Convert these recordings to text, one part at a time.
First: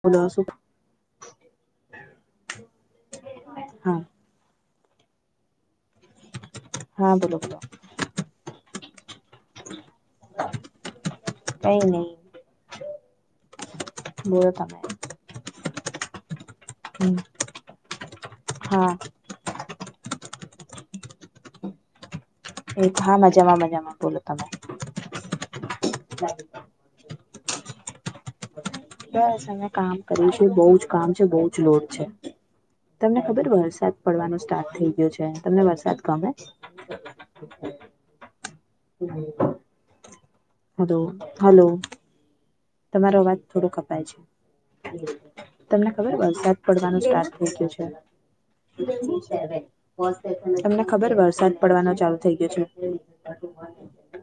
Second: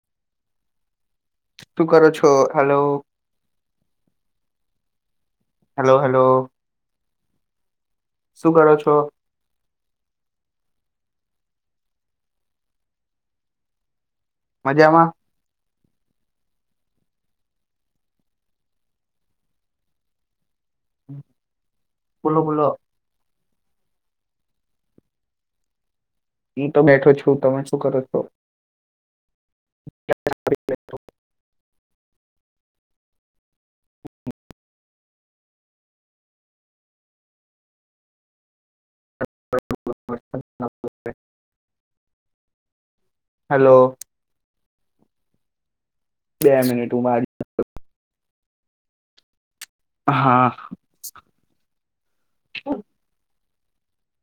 મુનાસબ શું કરો છો હલોવ હા હેલો હલો હા બોલો શું કરો છો કઈ નહી બોલો તમે મજામાં હમ હા બલો બોલો એ હા મજામાં મજામાં બોલો તમે હું તો બેઠો છું તમે શું કરો છો બસ અમે કામ કર્યું છે બહુ જ કામ છે બહ જ લોડ છે તમને ખબર વરસાદ પડવાનું સ્ટાર્ટ થઈ ગયો છે તમને વરસાદ ગમે છે? હલો હલો તમારો અવાજ થોડોક હલો કપાય છે તમને ખબર બે વરસાદ મિનિટ પડવાનું હું મારી સ્ટાર્ટ થઈ ગયું છે હા [inaudible] તમને ખબર વરસાદ પડવાનો ચાલુ થઇ ગયો છે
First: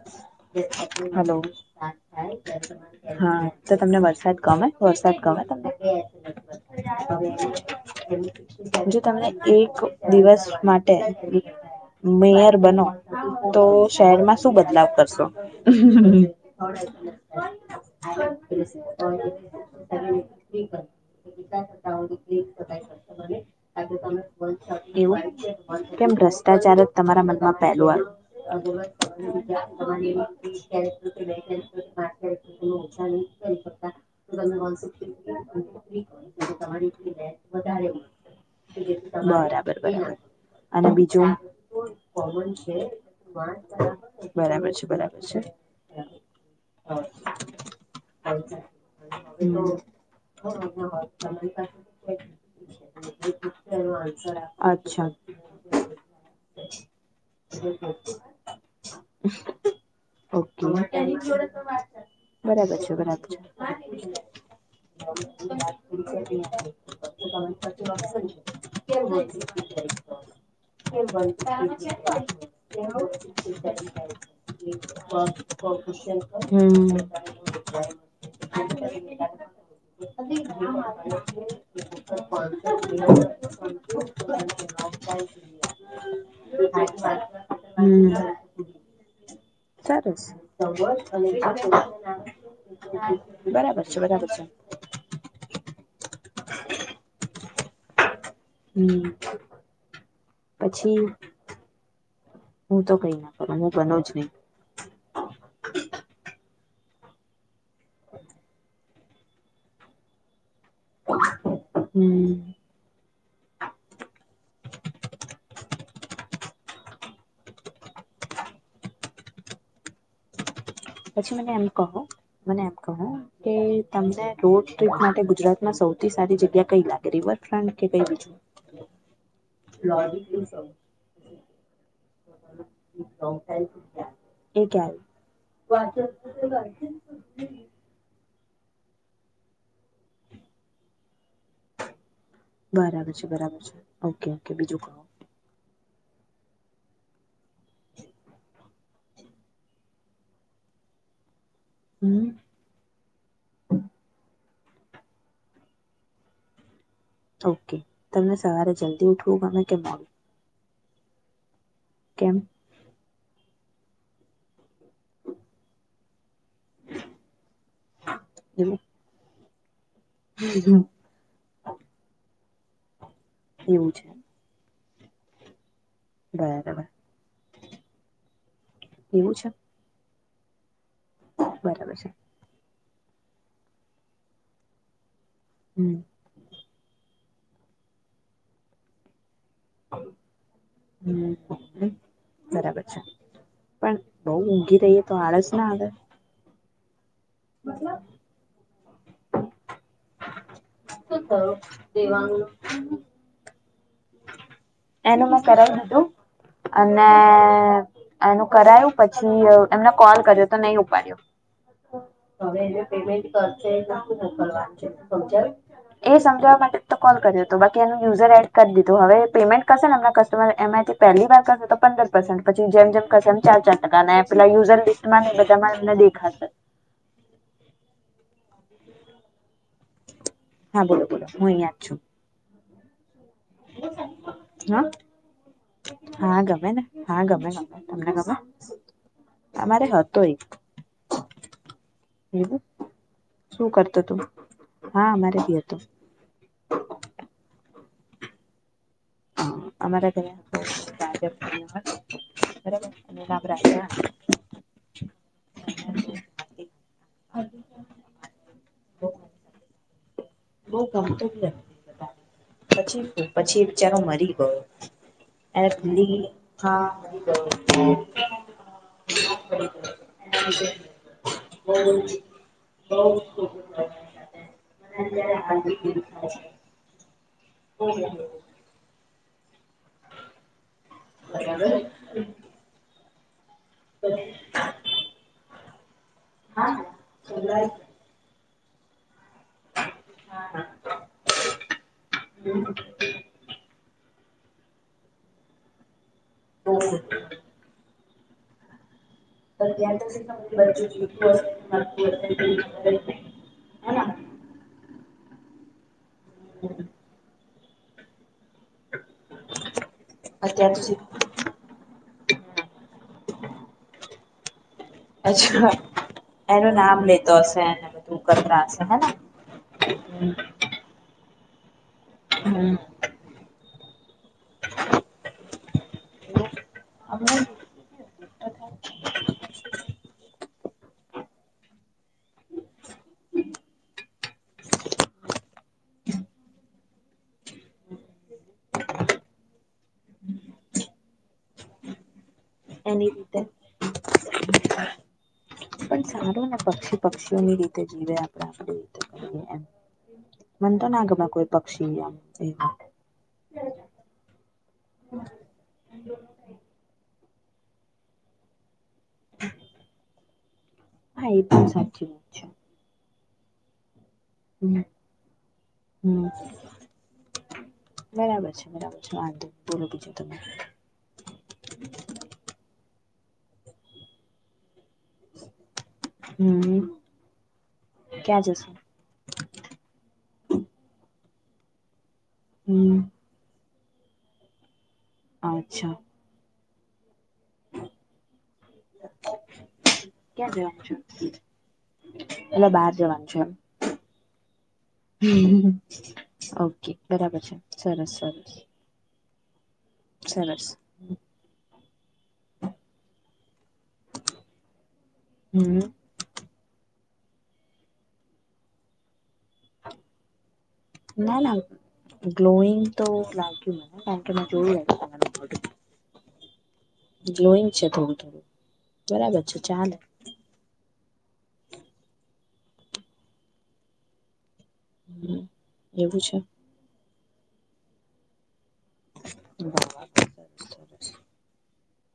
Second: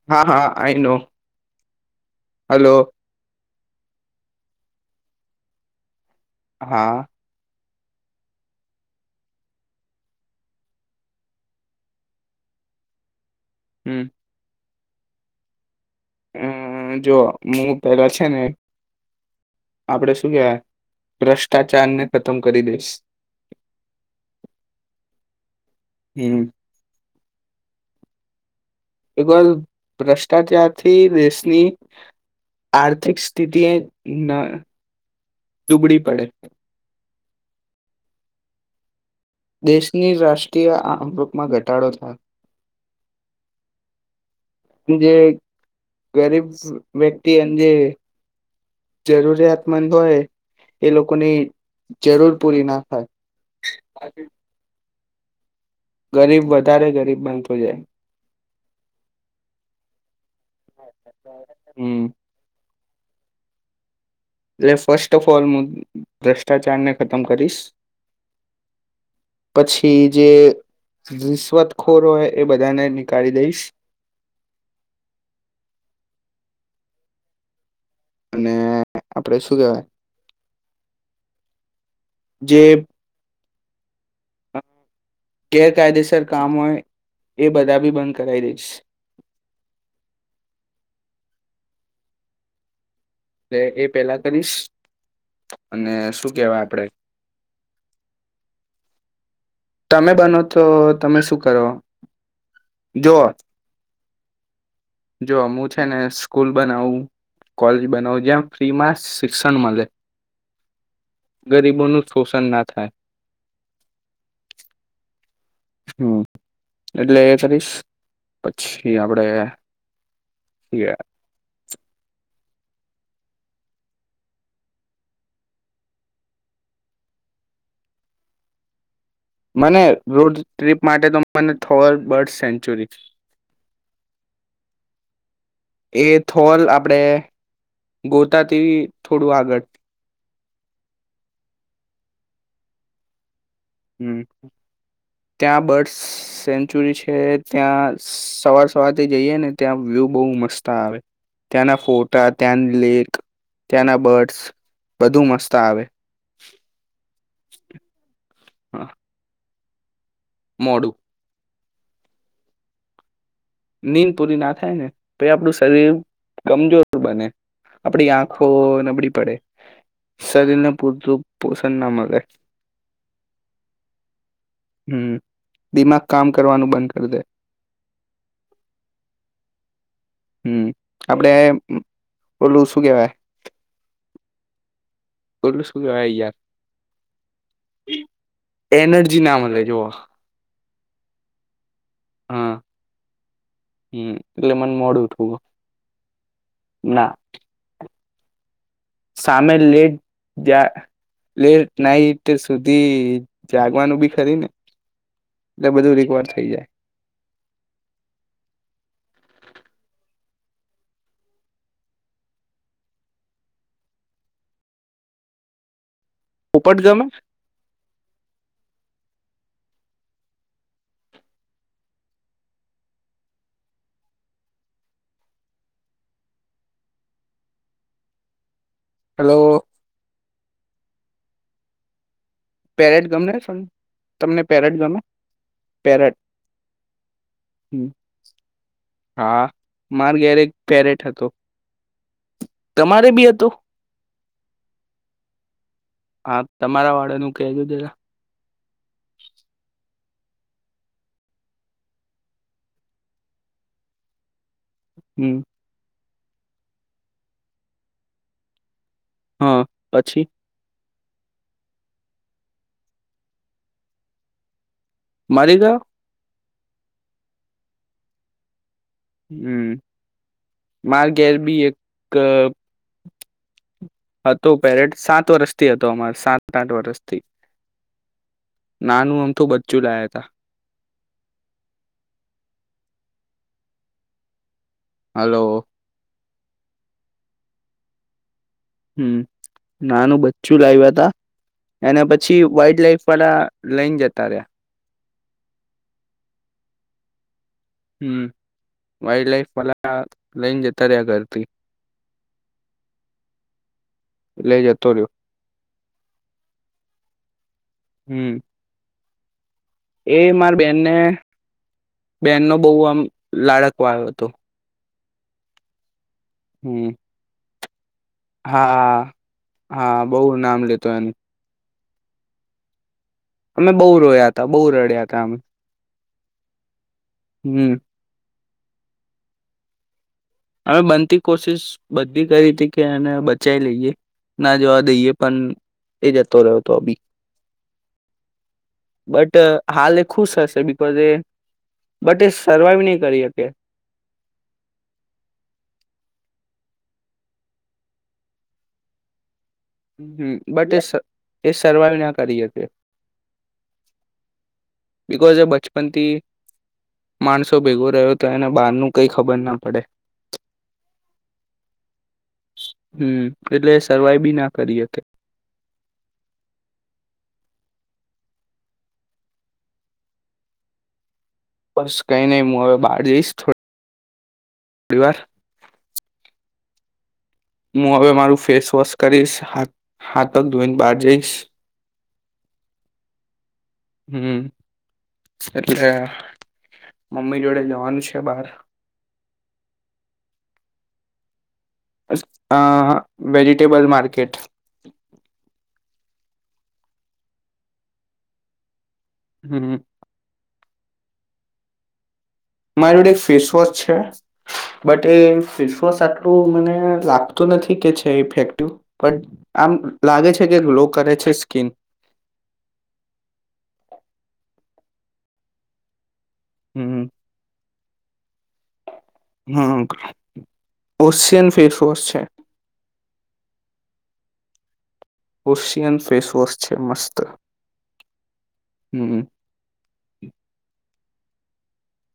હા હા આઈ નો [inaudible] હલો [inaudible] હા તો તમને વરસાદ ગમે વરસાદ ગમે તમને હા [inaudible] જો તમને એક દિવસ માટે મેયર બનો તો હમ શહેરમાં શું બદલાવ કેરસો હમ અમ જો હું [inaudible] પેલા છે ને [inaudible] આપડે કેમ શું કેવાય ભ્રષ્ટાચાર ભ્રષ્ટાચારને ખતમ કરી જ દઈશ તમારા મન હ હમ પહેલું‌ વાલુ અ એકવાર ભ્રષ્ટાચારથી દેશની [inaudible] આર્થિક સ્થિતિ એ ન દુબડી પડે વધારે મળશે બરાબર બરાબર દેશની રાષ્ટ્રીય અને બીજું આવકમાં ઘટાડો થાય કોમન છે જે બરાબર છે. ગરીબ મે અચ્છા જરૂરિયાતમંદ હોય એ લોકોની જરૂર પૂરી ના થાય અચ્છા ગરીબ વધારે ગરીબ બનતો જાય હમ [unintelligible] બરાબર છે બરાબર છે એટલે ફર્સ્ટ ઓફ ઓલ હું ભ્રષ્ટાચારને ખતમ કરીશ પછી જે રિશ્વતખોર હોય એ બધાને નીકાળી દઈશ [unintelligible] અને આપડે હમ શું કેહેવાય [unintelligible] જે [unintelligible] ગેરકાયદેસર કામ હોય એ બધા બી બંધ કરાઈ દઈશ. સરસ [inaudible] અને [inaudible] લે એ પેલા કરીશ અને શું કેહેવાય આપડે હમ્મ. તમે બનો તો તમે શું કરો? હું તો કઈ જો ના કરું હું બનો જ નહીં. જો મું છે ને સ્કૂલ બનાઉ કોલેજ બનાઉ જેમ ફ્રી માસ શિક્ષણ મલે. ગરીબોનું હમ શોષણ ના થાય. હમ એટલે એ કરીશ પછી આપડે પછી મને એમ કહો મને એમ કહો કે તમને રોડ ટ્રીપ માટે ગુજરાતમાં સૌથી સારી જગ્યા કઈ લાગે રિવરફ્રન્ટ કે કઈ બીજું? મને રોજ ટ્રીપ માટે તો મને થોર બર્ડ સેન્ચુરી. એ ક્યારે? એ [inaudible] હોતા તેવી થોડું આગળ. બરાબર છે, બરાબર. છે હમ્મ ઓકે ઓકે બીજું કહો ત્યાં બર્ડસ સેન્ચુરી છે ત્યાં સવાર સવારથી જઈએ ને ત્યાં વ્યૂ બહુ મસ્ત આવે. ત્યાંના ફોટા હમ ત્યાંન લેક ત્યાંના બર્ડ્સ બધું મસ્ત આવે ઓકે તમને સવારે જલ્દી ઉઠું ગમે કે મો મોૂડું કેમ નીંદ પૂરી ના થાય ને પઈ આપણું શરીર કમજોર બને આપડી આંખો એવું નબળી પડે શરીરને પૂરતું પોષણ ના મળે એવું છે હમ દિમાગ કામ કરવાનું બરાબર બંધ કરી દે એવું છે હમ આપડે બરાબર છે ઓલુ શું કેવાય ઓલુ શું હમ કેવાય યાર એનર્જી નામ લે જોવો હમ હમ હા બરાબર છે. પણ હમ બહુ એટલે મને ઊંઘી રહીએ મોડું તો ઉઠવું આળસ ના આવે ના મતલબ સામે લેટ જા લેટ નાઈટ સુધી જાગવાનું બી ખરી ને એનું મે એટલે સરસ બધું હતું રિકવર થઈ જાય અને ને એનું કરાયું પછી એમને કોલ કર્યો તો નહી ઉપાડ્યો. તો હવે એનું પેમેન્ટ કરશે કે શું મોકલવાનું છે કઈ સમજાયું એ સમજાવા માટે પોપટ તો ગમે કોલ કર્યો તો બાકી એનું યુઝર એડ ઈ તો હવે પેમેન્ટ કરશે ને એમના કસ્ટમર એમાંથી પહેલી વાર કરશે તો પંદર પર્સન્ટ પછી જેમ જેમ કરશે એમ ચાર ચાર ટકાને પેલા યુઝર લિસ્ટમાં ને એ બધામાં એમને દેખાશે. હલો હા બોલો બોલો હું ઈયા જ છું. પેરેટ ગમે છે તમને પેરેટ હા ગમે? પેરેટ હા ગમે ને હા ગમે ગમે હમ તમને ગમે હા અમારે માર હતો ઘેર એક પેરેટ હતો. એવું તમારે બી હતો? શું કરતો તું હા અમારે બી હતો હા તમારા વાળાનું કેજો જરા હહ અમારા ઘરે હતો [inaudible] બરાબર અને બાબરા [inaudible] હમ્મ. [inaudible] હ પછી બહુ ગમતો બી હતો એ બધાને પછી પછી એ બિચારો મરી ગયો. મરી ગયો એફ લી હા મરી ગયો [inaudible] હમ્મ માર ઘેર બી એક અહ તો ગ્ય હતો પેરેટસ સાત વર્ષથી હતો અમારે સાત આઠ વરસ. તે [inaudible] નાનું અમથું બ અને હવે [inaudible] [inaudible] હલો. હા હા સંભળાય છે. હમ્મ. નાનું બચ્ચું લાઈવા તા એને પછી વાઇલ્ડ લાઈફ વાળા લઈ ને જ તા રયા. [inaudible] હમ્મ. પર ત્યાં તો સે તમે બચ્ચું રહ્યા જીતુ હશે ઘરથી કે મરતું હશે [inaudible] હેના? એટલે જતો રહ્યો હમ્મ. હમ્મ. એ માર અત્યાર તો બેનને બેનનો બહુ આમ લાડક વાળો હતો. અચ્છા. એનું હમ નામ લેતો હશે. બધું કરતા હશે હા હેના હા બહુ નામ લેતો એનું હમ્મ મે બહુ રોયા તા બહુ રડ્યા હતા અમે હમને હમ અમે બનતી કોશિશ બધી કરી હતી કે એને બચાવ લઈએ ના જોવા દઈએ પણ એ જતો રહ્યોતો અ બી બટ હાલ એ ખુશ હશે બિકઝ એ બટ એ સર્વાઈવ નહી એની કરી રીતે હકે પણ સારું ને પક્ષી પક્ષીઓની રીતે જીવે આપણે આપ રીતે કરીએ એમ હમ્મ બટ મને તો એ ના ગમે કોઈ એ સર્વાઈવ પક્ષી ના આમ કરી એવું શકે બિકઝ એ બચપનથી માણસો ભેગો રહ્યો હતો એને બહારનું કઈ ખબર ના પડે હા એ પણ સાચી વા છે. હમ્મ એટલે સરવાઈ બી ના હમ કરી હકે હમ બરાબર છે બરાબર છે મા બોલો બીજ ત બસ કઈ નહી હું હવે બહાર જઈશ બે વાર હમ્મ. હું હવે મારું ફેસ વોશ કરીશ હા હાથક ધોઈને બહાર જઈશ. હમ્મ. હમ્મ. અચ્છા એટલે મમ્મી જોડે જવાનું છે બાહર. ક્યાં જવાનું છે? એસ એટલે બહાર અહ જવાનું છે વેજિટેબલ માર્કેટ. એમ ઓકે બરાબર છે સરસ સરસ. હમ્મ. સરસ. મારી હૂડે ફેસ વોશ છે બટ એ ફેસ હમ વોશ આટલું મને લાગ ગતું નથી કે છે ઇફેક્ટિવ બટ આમ લાગે છે કે ગ્લો કરે છે ના ના સ્કીન ગ્લોઈંગ તો લાગીયું મને કાઈ મેં જોયું હમ એ [inaudible] ગ્લોઈંગ છે થોડું થોડું બરાબર છે હમ્મ ચાલે ઓશયન ફેસ વશ છે ઓશિયન ફેસ વશ છે મસ્ત હમ્મ સરસ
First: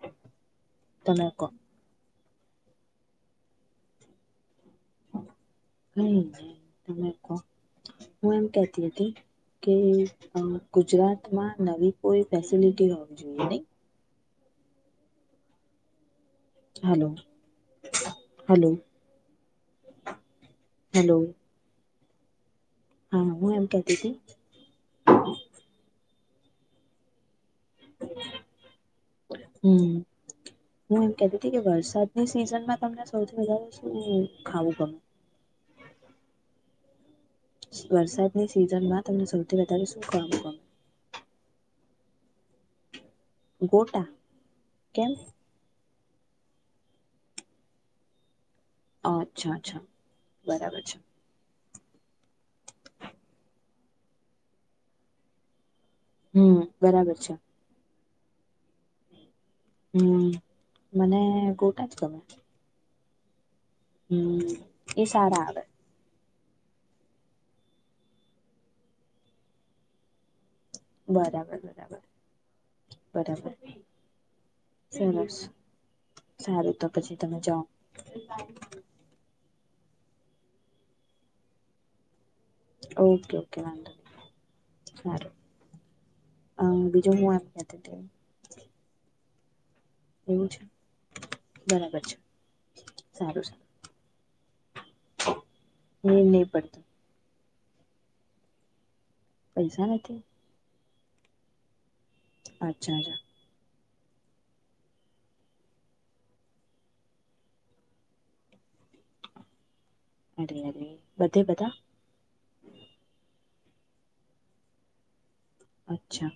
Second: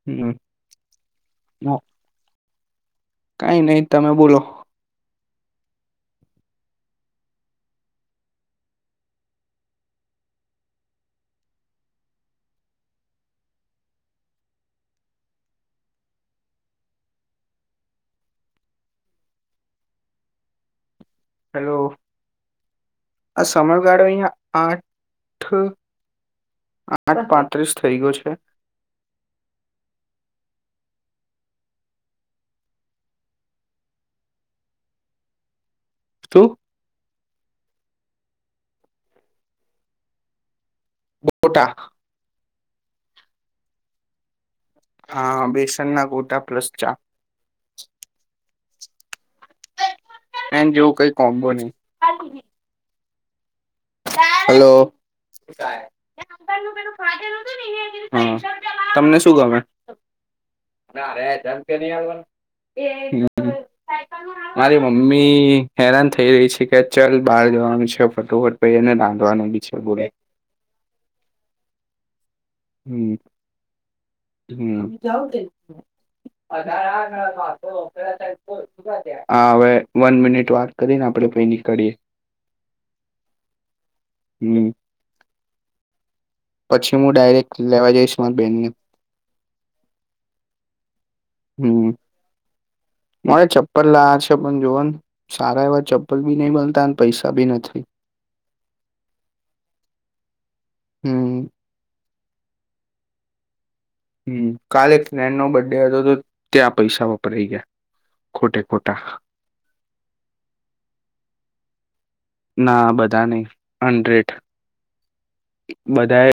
હમ્મ તમે કહો ન કઈ નહી તમે બોલો હું એમ કેતી હતી કે ગુજરાતમાં નવી કોઈ ફેસિલિટી હોવી જોઈએ નહી હલો હલો. હલો હેલો હા આ હું એમ કેતી સમયગાળો હતી અહીં આઠ [unintelligible] પા ત્રીસ થઈ ગયો છે. હમ હું એમ કતી હતી કે વરસાદની સિઝનમાં તમને સૌથી વધારે શું ખાવું ગમે. તો વરસાદની સિઝન માં તમને સૌથી વધારે શું કામું ગમે બોટા ગોટા કેમ? હા બેસ ના ગોટા પ્લસ ચા અ એ જોવું કઈ કોમ્બો નહી. [inaudible] હલો એ હમ નુકસાન નું પહેલું બરાબર છે ભાગેલું હતું ને પેલો હા તમને શું ગમે હમ્મ મને કોટા જ ગમે. મારી હમ એ સારા આવે મમ્મી હેરાથ થઈ રહી છે કે ચલ બહાર જવાનું છે ફટોફટ પઈ અને નામ જોવાનું બી છે બોલો બરાબર બરાબર. હમ્મ બરાબર સરસ સારું તો પછી તમે જાઓ વન મિનિટ વાક કરીને આપડે પ નીકળીએ ઓકે ઓકે નો હમ માર પછી હું ડાયરેક્ટ લેવા જઈસ મારા બેેનને એવું છે. હમ્મ. બરાબર છે મારે સારું સારું ચપ્પલ લાયા છે પણ જોવા ને સારા એવા ચપ્પલ નીર બી નહી નઈ પડતું બનતા ને પૈસા ભી ન થી. પૈસા નથી? હમ્મ. અચ્છા રેયા. હમ્મ કાલે એક ફ્રેન્ડ નો બર્ડે હતો તો ત્યાં પૈસા વપરાય ગયા ખોટે ખોટા. અરે અરે બધે બધા? ના બધા નહી. હંડ્રેડ. અચ્છા.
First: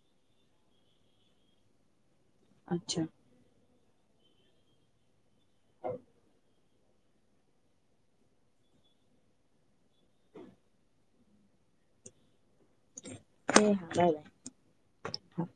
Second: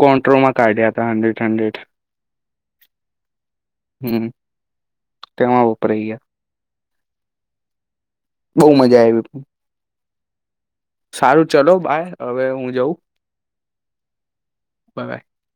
કોન્ટ્રો માં કાઢ્યા હતા હંડ્રેડ હંડ્રેડ. અચ્છા. હમ્મ, તેમાં વપરાઈ ગયા. બઉ મજા આઈવી પણ. સારું ચલો બાય હવે હું જઉં બાય એ હા, બાય બાય. બાય હા.